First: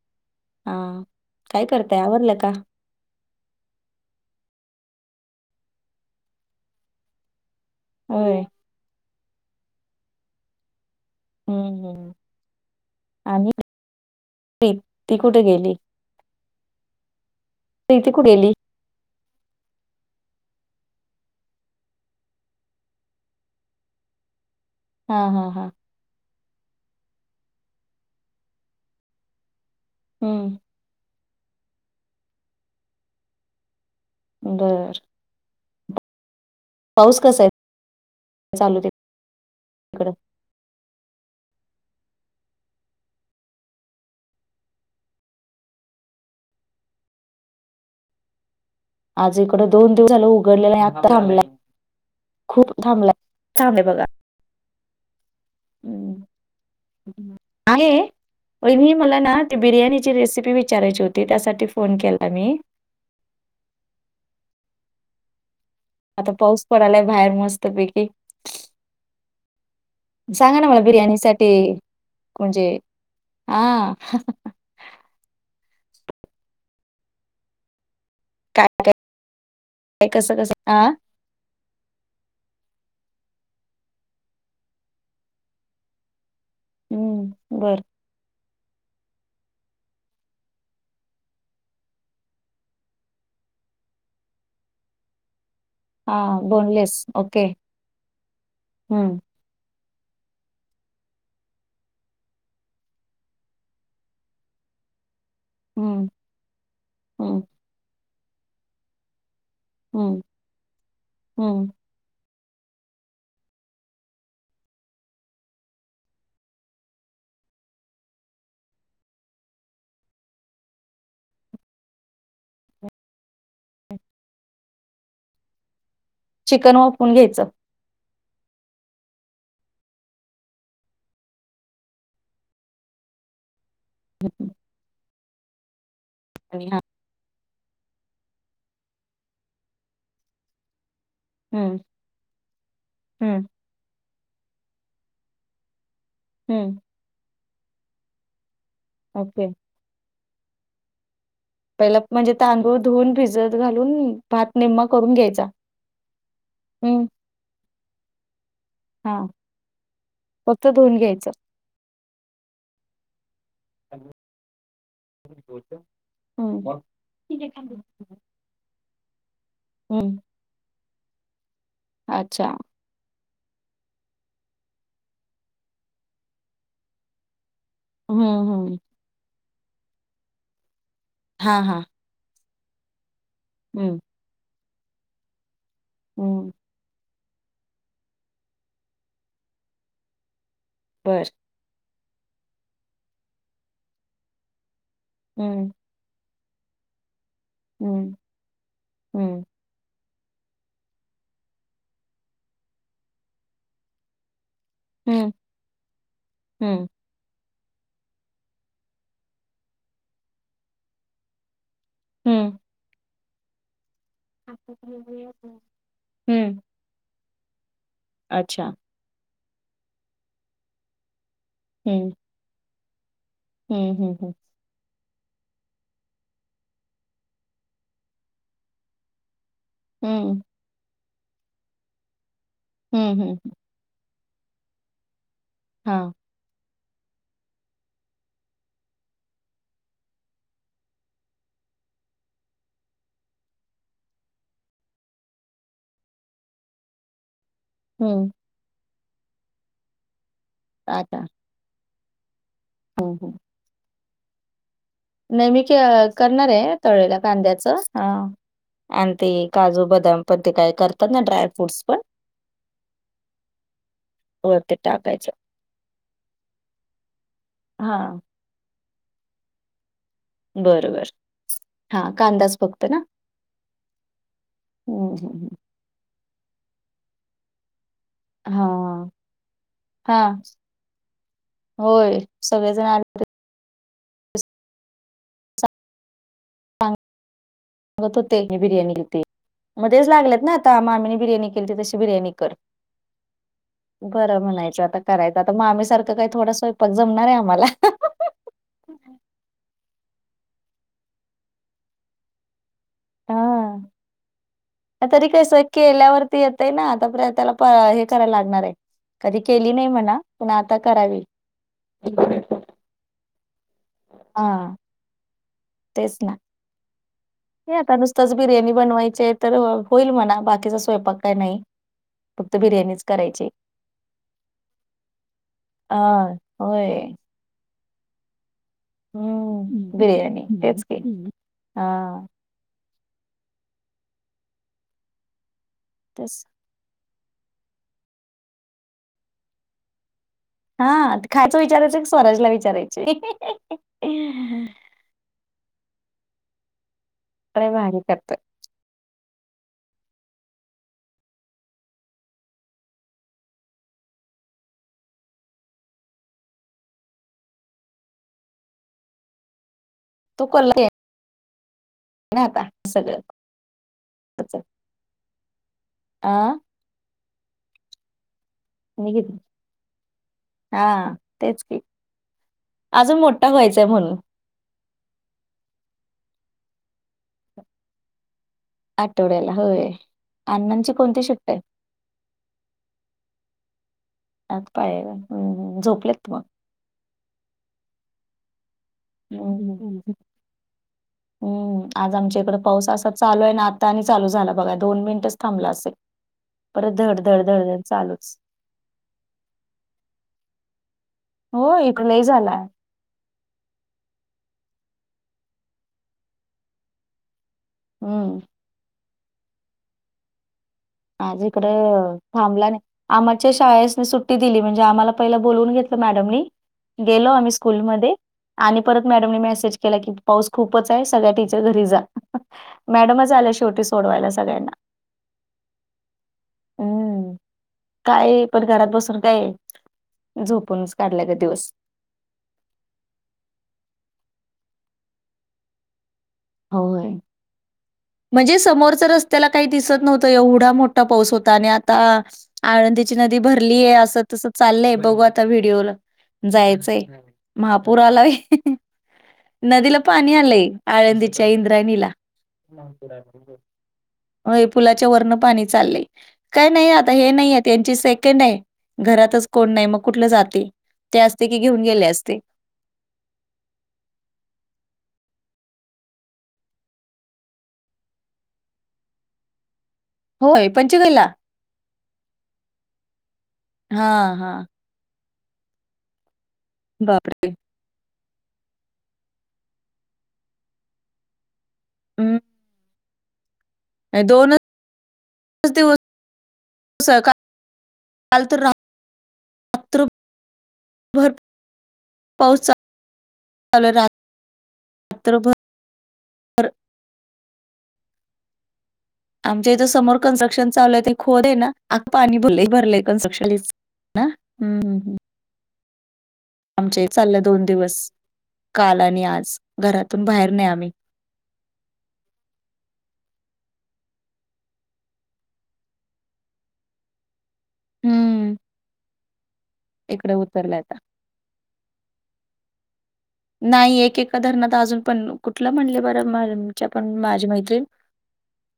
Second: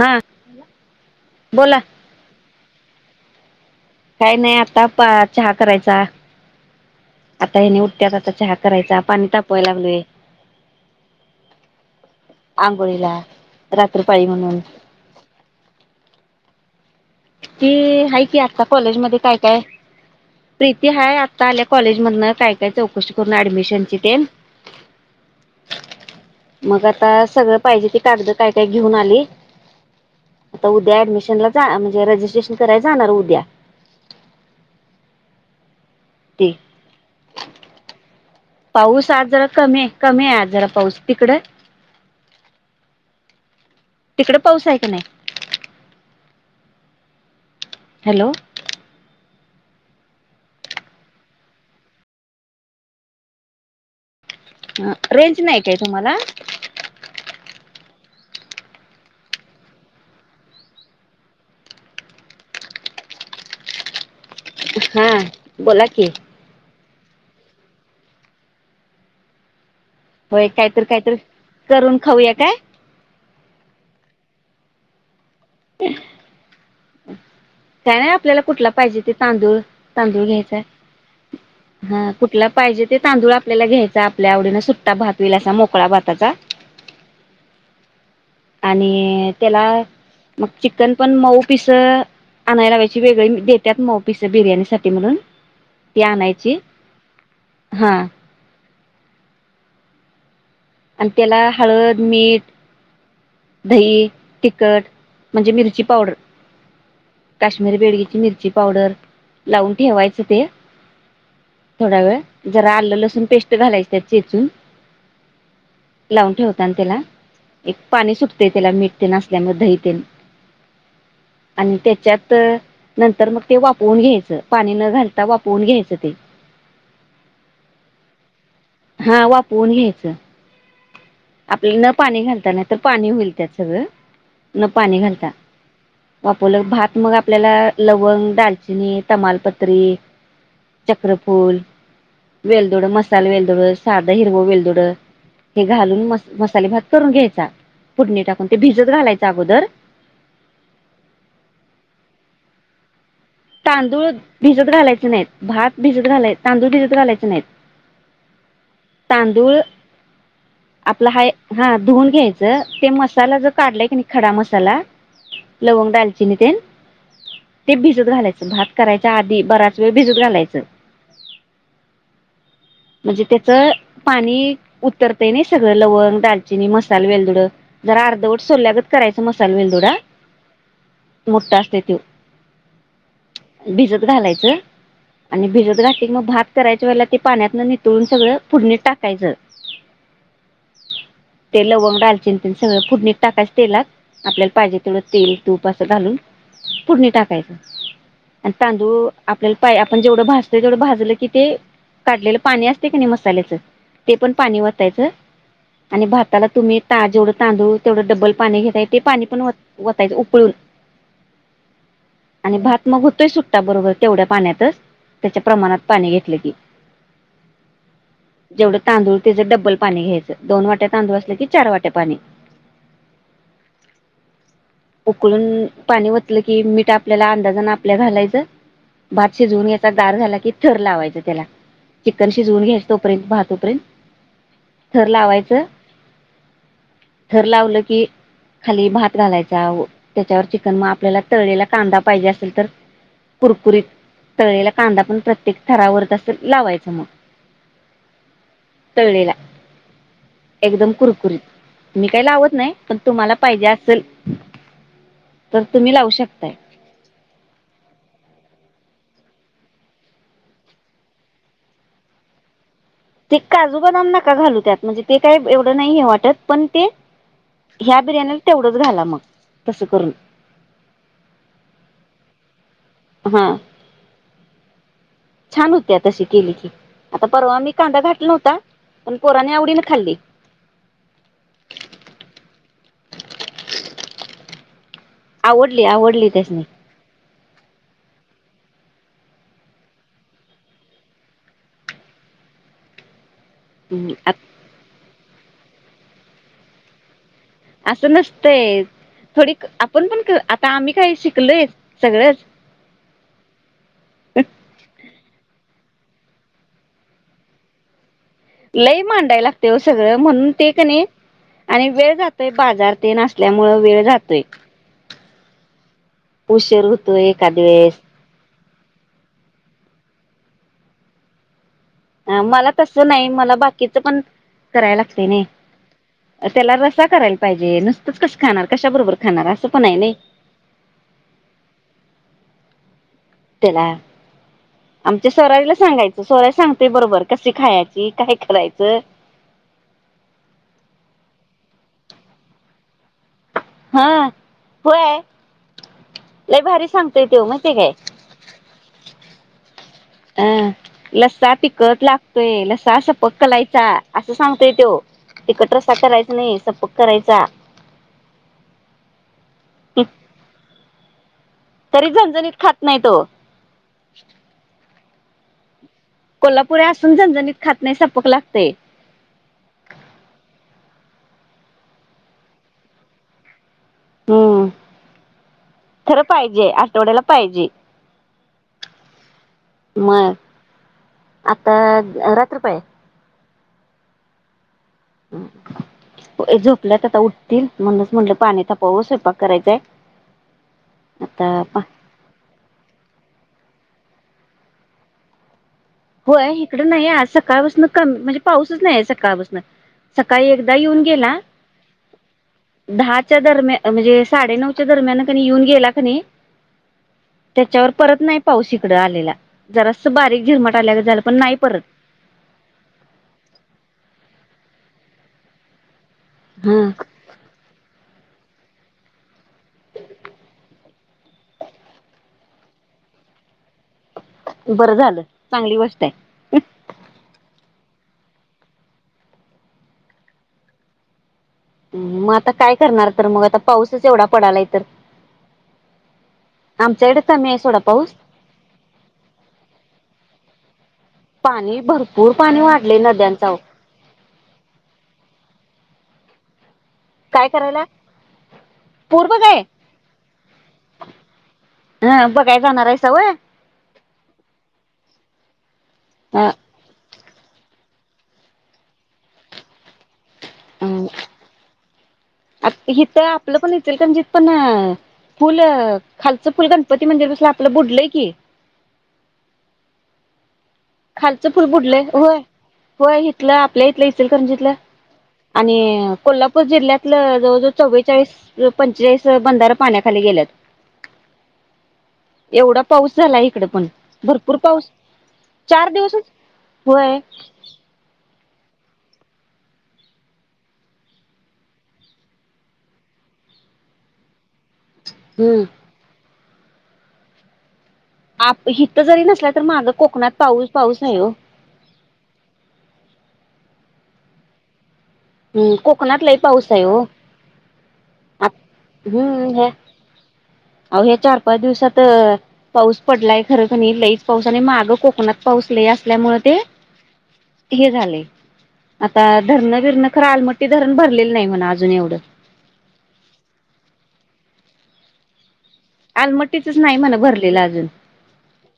हा हा काय बोला करताय आवरलं का. काय नाही आता चहा करायचा. आता हेनी उठत्यात आता होय चहा करायचा, पाणी तापवायला लागलोय. हम्म, हम्म. आंघोळीला आणि रात्र पाळी म्हणून प्रीती कुठे गेली. ती हाय कि आता कॉलेज मध्ये काय, काय. प्रीती हाय, आता आल्या कॉलेजमधन काय-काय चौकशी करून ऍडमिशनची तेन. हा, हा, हा. मग आता सगळं पाहिजे ती कागदं काय काय घेऊन आली. हम्म आता उद्या ऍडमिशनला जा म्हणजे रजिस्ट्रेशन कराय जाणार उद्या. बर. ते पाऊस कसा आहे? चालू पाऊस आज जरा कमी हाय, तिकडं कमी हाय आज जरा पाऊस तिकड? तिकडं पाऊस हाय का नाही? हॅलो. आज इकडं दोन दिवस झालं उघडलेलं नाही आत्ता थांबलाय. खूप थांबला छांन आहे बघा. अ रेंज नाही काय तुम्हाला. हम्म. आहे. वहिनी मला ना ती बिर्याणीची रेसिपी विचारायची होती. त्यासाठी फोन केलाता मी. [unintelligible] हा. बोला की आता पाऊस पडालाय बाहेर मस्त पैकी. होय सांगा ना मला काहीतरी काहीतरी बिर्याणी साठी करून खाऊया काय म्हणजे हा. [unintelligible] काय नाही आपल्याला काय कुठला पाहिजे ते तांदूळ काय तांदूळ कसं कसं घ्यायचाय. हा हा कुठला पाहिजे. ते तांदूळ आपल्याला घ्यायचा, आपल्या आवडीनें सुट्टा भात होईल असा मोकळा भाताचा. हम्म, बर. आणि त्याला मग चिकन पण मऊ. पिस आणाय लावायची वेगळी देत्यात मऊ पिस बिर्याणी साठी म्हणून. ती हा आणायची बोनलेस ओके हा हम्म. आणि त्याला हळद मीठ दही, तिखट म्हणजे मिरची हम्म पावडर हम्म काश्मीरी बेडगी मिरची पावडर लावून हम्म ठेवायचं ते हम्म थोडा वेळ. जरा आलं लसूण पेस्ट घालायच त्यात चेचून लावून ठेवतान त्याला एक पाणी सुटते त्याला मीठ तेन असल्यामुळे दहीतेन [unintelligible] आणि त्याच्यात नंतर मग ते वापवून घ्यायचं पाणी न घालता वापरवन घ्यायचं ते चिकन वाफवून घ्यायचं. हा वाफवून घ्यायचं, आपल्या न पाणी घालताना तर पाणी होईल त्याचं सगळं हम्म, न पाणी घालता. आणि वापवलं हा भात मग आपल्याला लवंग, दालचिनी, तमालपत्री चक्रफूल, हम्म वेलदोड, मसाला हम्म वेलद हिरवं वेलदोडं हे घालून मस्त मसाले हम्म भात करून घ्यायचा फोडणी टाकून भिजत घालायचं ओके अगोदर पहिला म्हणजे तांदूळ धुऊन भिज तांदूळ भिजत घालायचे नाहीत, भात भिजत घालाय तांदूळ भिजत हम्म घालायचे नाहीत. हा तांदूळ फक्त धुवून आपला हाय घ्यायचं. हा धुन घ्यायचं ते मसाला जर काढलाय की नाही खडा मसाला, लवंग, दालचिनी तेन हम्म ते भिजत घालाय भात करायच्या आधी बराच वेळ हम्म भिजत घालायचं. अच्छा. म्हणजे त्याचं पाणी उतरतय नाही सगळं लवंग, दालचिनी मसाला वेलदोड. जर हम्म अर्धवट हम्म सलल्यागत करायचा मसालं वेलदुडा हा मोठठा हा असतोय त्यो हम्म भिजत घालायचं आणि भिजत घातलं कि मग भात हम्म करायच्या वेळेला ते पाण्यातनं नितळून सगळं फोडणीत टाकायचं. बर ते लवंग डालचिन ते सगळं फोडणीत टाकायच तेलात आपल्याला पाहिजे. तेवढं तेल हम्म तूप असं घालून फूडणीत टाकायचं. हम्म आणि तांदूळ हम्म आपल्याला पाय पण जेवढं भाजतंय तेवढं भाजलं की, ते काढलेलं पाणी असते की नाही मसाल्याचं ते पण पाणी वा द्यायचं हम्म आणि भाताला तुम्ही हम्म ताजेवढं तांदूळ तेवढं डब्बल पाणी घेताय ते पाणी पण ओतायचं उकळून आणि हम्म भात मग होतोय सुट्टा बरोबर तेवढ्या पाण्यातच, त्याच्या प्रमाणात पाणी घेतलं की. हम्म अच्छा जेवढं तांदूळ त्याचं डब्बल पाणी घ्यायचं. दोन वाट्या तांदूळ असलं की चार वाट्या हम्म पाणी हम्म हम्म हम्म. उकळून पाणी वतलं की मीठ आपल्याला अंदाजान आपल्या घालायचं. भात शिजवून घ्यायचा गार हम्म झाला की थर लावायचा त्याला तर शिजवून घ्यायच हं, तोपर्यंत भात हं, हुपर्यंत. थर लावायचं हा. थर लावलं की खाली भात घालायचा, त्याच्यावर चिकन, मग आपल्याला तळलेला कांदा पाहिजे असेल तर कुरकुरीत, तळलेला कांदा पण प्रत्येक थरावर तस लावायच मग. हम्म. तळलेला. एकदम अच्छा. कुरकुरीत. मी काय लावत नाही. पण तुम्हाला पाहिजे असल नै मी करणार शकताय आहे तळलेल्या कांद्याचं, हं. आणि ते काजू, बदाम पण ते काय करतात ना ड्राय फ्रूटस पण ते काजू बदाम नका घालू वरती त्यात, म्हणजे ते टाकायचं. काही एवढं नाही हे वाटत पण ते ह्या हां, बिर्याणीला तेवढंच घाला मग, तसं करून. बरबर हां कांदाच फक्त क्त ना? हां हम्म हम्म हम्म. छान होत्या तशी केली की. आता परवा मी कांदा घातला नव्हता, हां, पण पोराने आवडीनं खाल्ली. हां. होय, सगळेजण आलते आवडली आवडली त्यासनी. गत तो तेगी बिर्याणी होती. मग तेच लागलेत ना आता, मामीने बिर्याणी केली तशी बिर्याणी कर. बरं म्हणायचं, आता करायचं आता मामी सारखं काही थोडा स्वयंपाक जमणार आहे आम्हाला. असं नसतंय. थोडी आपण पण आता आम्ही काय शिकलय सगळंच. हां. तरी कसं केल्यावरती येतय ना. आता पर्यंत त्याला कराला लागणार आहे लय कधी मांडायला केली लागते नाही सगळं म्हणा, पण म्हणून ते आता कणी करावी. आणि वेळ जातोय, बाजार तेन असल्यामुळे वेळ जातोय. हा तेच ना, उशीर होतोय एखाद हे आता वेळेस नुसतंच बिर्याणी बनवायचे तर होईल म्हणा बाकीचा स्वयंपाक काय नाही. अं फक्त मला बिर्याणीच तसं नाही करायची मला बाकीच पण करायला लागते नाही. अ त्याला होय रस्सा करायला पाहिजे नुसतंच कसं खाणार? कशा बरोबर खाणार असं पण आहे हम्म नाही बिर्याणी तेच की, हा. त्याला, आमच्या स्वराज ला सांगायचं तेच सोराय सांगते बरोबर. कशी खायची? काय करायचं? हां खायचं विचारायचं की स्वराजला विचारायचे. हां, होय, लय भारी सांग ते तेव अरे महितेय काय? भारी करतोय अं, लस्सा तिकत लागतोय. लस्सा सपक कलायचा. असं सांगतोय त्यो. तिकट रसा करायचा नाही सपक करायचा. [inaudible] तू कल की. तरी झणझणीत खात नाही तो. अ कोल्हापुर असून झणझणीत खात नाही सपक लाग नाही ग [unintelligible] हां तेच की, अजून मोठा व्हायचाय म्हणून. हम्म खरं पाहिजे, आठवड्याला पाहिजे. आठवड्याला होय. मग अण्णांची कोणती शिफ्ट आहे? आता रात्रपाळी हाय. [unintelligible] हम्म झोपलेत मग. झोपल्यात आता उठतील म्हणुनच म्हटलं पाणी ताप हं हं हं, आता हम्म आज आमच्या इकडं पाऊस असाच चालू आहे ना आ आणि चालू झाला बघा दोन मिनटच थांबला असेल. होय इकडं परत नाही धड आज धड धड धड सकाळपासून कमी चालूच. म्हणजे पाऊसच नाही आहे सकाळपासनं. सकाळी एकदा येऊन गेला. [unintelligible] झालाय. तच्या दरम्यान म्हणजे साडे नऊच्या दरम्यान कनी येऊन गेला कनी त्याच्यावर परत नाही हम्म पाऊस इकडं आलेला जरासं बारीक झिरमट आल्यागत झालं पण आज नाही परत इकडं थांबला नाही, आम्हाच्या शाळेस सुट्टी दिली म्हणजे आम्हाला पहिला बोलून घेत मॅडम नी, हा गेलो आम्ही स्कूल मध्ये आणि परत मॅडम नी मेसेज केला की पाऊस खूपच आहे सगळ्या टीचर घरी जा, मॅडमच आल्या शेवटी सोडवायला सगळ्यांना. बरं झालं चांगली गोष्ट आहे. हम्म काय पण घरात बसून काय झोपूनच काढल्या गत. हं, मग आता काय करणार तर मग आता पाऊसच एवढा पडालाय तर. आमच्या होय इकडे कमी हाय सोडा. पाऊस म्हणजे समोरच रस्त्याला काही दिसत नव्हतं एवढा मोठा पाऊस होता आणि पाणी आता आ भरपूर पाणी वाढले आळंदीची नदी नद्यांचा भरलीय अस तस चाललंय बघू आता व्हिडओला जायचं. तहे काय करायला महापूर आलाय, पूर बघाय नदीला पाणी आलंय आळंदी च्या इंद्रायणीला, ह बघाय जाणार आहेसा व्हय होय पुलाच्या वर्णन पाणी चाललंय काही नाही आता हे नाही त्यांची सेकंड आहे घरातच कोण नाही मग कुठलं जात ते असते की घेऊन गेले अस हिथ आपलं पण इचलकरंजी पण, पुल खालचं फुल गणपती मंदिर तसल आपलं बुडलंय की. होय. पंचगला खालचं फुल बुडलंय होय, होय इथलं आपल्या इथलं हा हा इचलकरंजीतलं. आणि कोल्हापूर जिल्ह्यातलं बापरे जवळ जवळ चववे चाळीस पंचेचाळीस बंधार पाण्याखाली गेल्यात, हम्म. एवढा पाऊस झाला इकडे पण नाही, भरपूर पाऊस चार दिवस दिवसच, वय. काल त रा भरपूर पाऊसचा [inaudible] रात्रभर हम्म पर आप ही, आमच्या इथं समोर कन्स्ट्रक्शन चालू आहे ते खोद आहे ना आत पाणी भरलंय क्स्ट्रक्शन, ना हम् हम हम्म कोकणात लय पाऊस आहे हो आमच्या चाललं दोन दिवस. काल आणि आज घरातून बाहेर नाही आम् आहो हे चार पाच दिवसात पाऊस पडला, खर क लईच पाऊस आणि माग कोकणात पाऊस लई असल्यामुळे ते, हे झालंय, हम्म, आता धरणं विरणं खरं इकडे आलमटी उतरलाय धरण आता. भरलेली नाही म्हणा अजून एवढं. नाही एकका धरणात अजून पण कुठलं म्हणले आलमट्टीचच बरंमच्या नाही पण म्हणा माझी भरलेलं मैत्रीण अजून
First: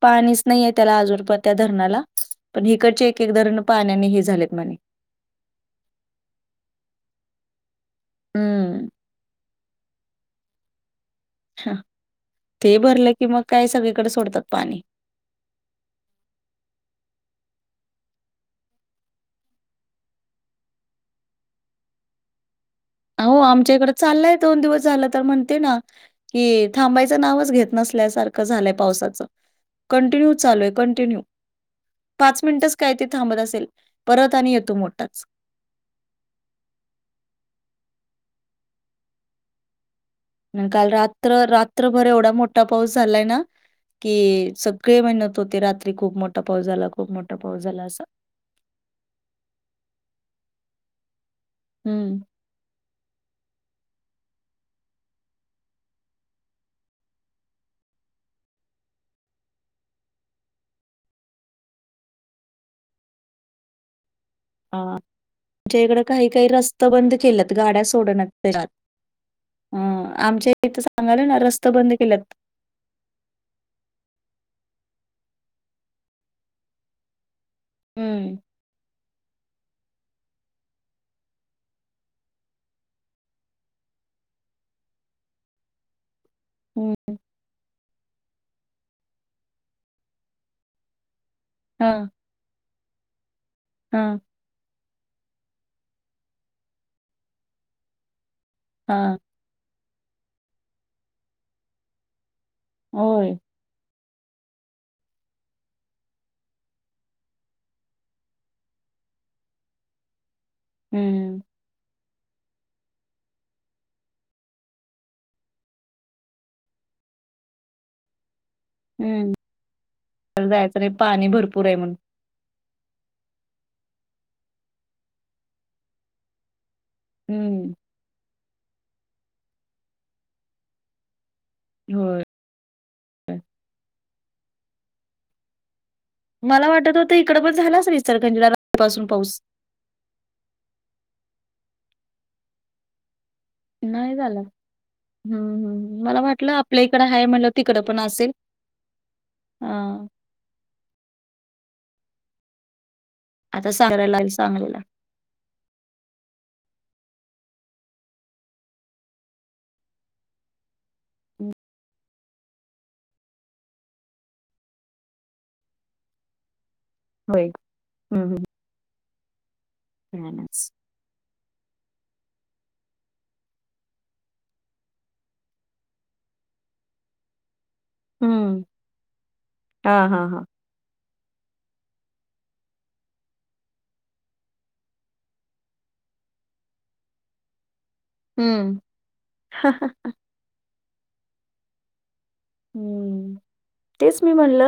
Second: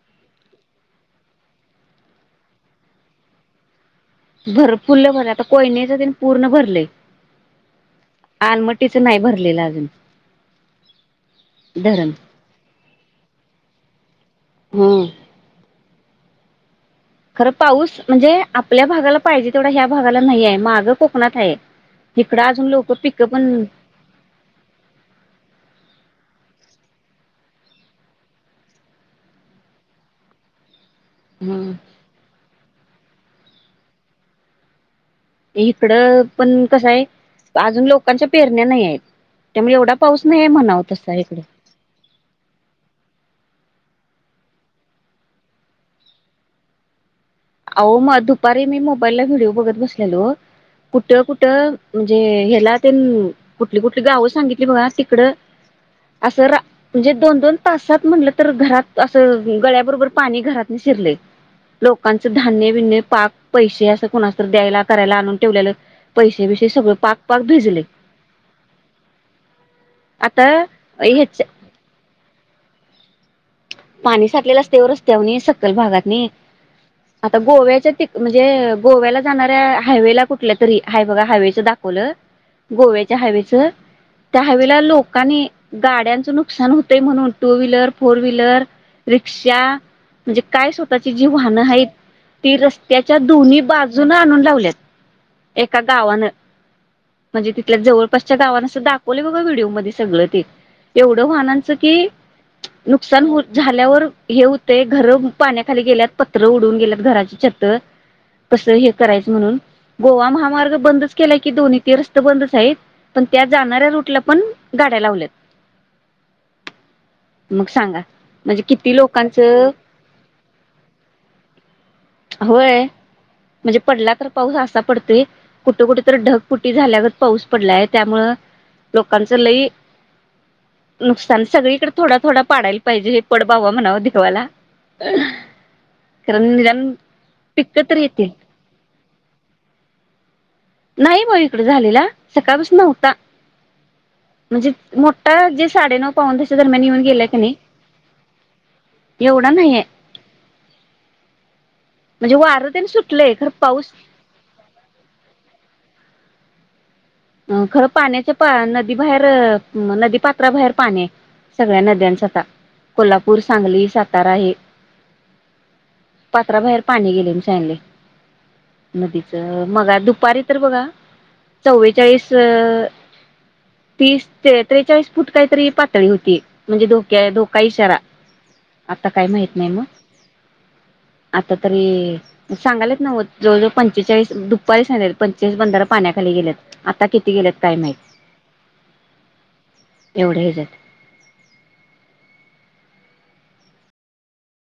पाणीच नाही आहे त्याल अजून पण. त्या धरणाला पण इकड चे एक एक धरण पा भर फुल भरले आता कोयन्याच तेन पूर्ण भरलय. हम्म, आलमटीच नाही भरलेलं अजून. ह धरण ते भरलं कि मग काय सगळीकडे सोडतात पाणी. हम्म [inaudible] खरं पाऊस म्हणजे आपल्या भागाला पाहिजे तेवढा ह्या भागाला नाही आहे मागं कोकणात आहे. इकडाजून लोक पिकं आहो पण आमच्या इकडे चाललाय दोन दिवस झाले ना म्हणते ना कीइ. थांबायचं नावच घेत नसल्यासारखं झालंय पावसाचं कंटिन्यू चालूय कण टिन्यू हम्म पाच मिंटच काय ते थांबत असेल परत आणि येतो मोठाच, इकडं पण कसं आहे अजून लोकांच्या पेरण्या नाही आहेत त्यामुळे एवढा. पाऊस नाही म म्हणाव काल तसा रात्र इकडे रात्रभर एवढा मोठा पाऊस झालाय ना. कि सगळे म्हणत होते रात्री खूप मोठा पाऊस झाला खूप मो आहो मग दुपारी मी मोबाईलला व्हिडिओ बघत बसलेलो कुठे कु ट हम्म. म्हणजे ह्याला ते कुठली कुठली गावं सांगितली बघा तिकडं, असं रा म्हणजे दोन दोन तासात म्हणलं तर घरात असं गळ्याबरोबर पाणी घरातन शी शिरलेत लोकांच धान्य, बिन्य पाक पैसे असं कोणा, तर अ, द्यायला आमच्या करायला आणून ठेवलेलं इकडे काही पैसे काही बसे रस्त सगळं बंद पाक पाक केल्यात भिजले. गाड्या सोडनात त्याच्यात. अ आता आमच्या इथं सांगाल ना ह्याच रस्ते बंद केल्यात. पाणी साठलेलं असतेव रस्त्यावर सकल भागात नी. त गोव्या तिक हम्म म्हणजे गोव्याला, जाणाऱ्या हायवेला कुठल्या तरी हाय बघा हायवेचं दाखवलं गोव्याच्या हायवेचं त्या हायवेला लोकांनी गाड्यांचं नुकसान हम्म होतय म्हणून two wheeler, four wheeler, rickshaw, म्हणजे काय स्वतःची जी वाहनं आहेत हा. ती रस्त्याच्या दोन्ही बाजूनं हा आणून लावल्यात. एका गावानं म्हणजे तिथल्या जवळपासच्या गावांन असं हा दाखवले बघा व्हिडिओमध्ये सगळ ते एवढं वाहनांचं की नुकसान होय हो झाल्यावर हे हुंतय, घरं पाण्याखाली गेल्यात, पत्र उडवून गेल्यात, घराची छत. कस हे करायचं म्हणून गोवा महामार्ग बंदच केलाय हम्म की दोन्ही ते रस्ते बंदच आहेत पण त्या जाणाऱ्या रूटला पण गाड्या लावल्यात. मग सांगा? म्हणजे किती हम्म लोकांचं तर जायचं नाही पाणी भरपूर आहे म्हणून होय म्हणजे पडला तर पाऊस असा पडतोय कुठ-कुठे तर ढगफु टी झाल्यागत पाऊस हम्म पडलाय त्यामुळ, लोकांच लय नुक सान सगळीकडे थोडा होय थोडा पाडायला पाहिजे. पड बाबा म्हणावं देवाला आआ मला वाटत होत इकडं पण झाला असल येतील इचलकरंजीला रात्रीपासून पाऊस. नाही बाई इकड झालेला, सकाळपासन नव्हता. नाही झाला म्हणजे हम्म मोठा जे हम्म साडेनऊ मला पावणे वाटलं दहाच्या आपल्या दरम्यान येऊन इकडं आहे गेला क म्हणलं नाही तिकडं पण असेल एवढा नाहीे हा हाय, म्हणजे वारं तेन सुट लंय खर आता पाऊस सांगायला लागेल सांगलीला अ, खरं पाण्याच्या नदी बाहेर, नदीपात्राबाहेर पाणी आहे, सगळ्या नद्यांच कोल्हापूर, सांगली, सातारा आहे पात्राबाहेर पाणी गेलेय म्हणून होय हम्म हम्म सांगितलंय नदीच मघा दुपारी तर छानच. बघा चाळीस. तीस त्रेचाळीस फूट काहीतरी पातळी होती म्हणजे धोक्या धोक का इशारा हम्म आता काय माहीत नाही मग. हा हा हा आता तरी सांगालेत नव्ह जवळ जवळ पंचेचाळीस दुपारी सांगितलेलं पंचेचाळीस बंधार पाण्या खाली गेल्यात आता किती गेलयात काय माहिती? हम, हाहा एवढ्या ह्याच्यात हम्म तेच मी म्हणलं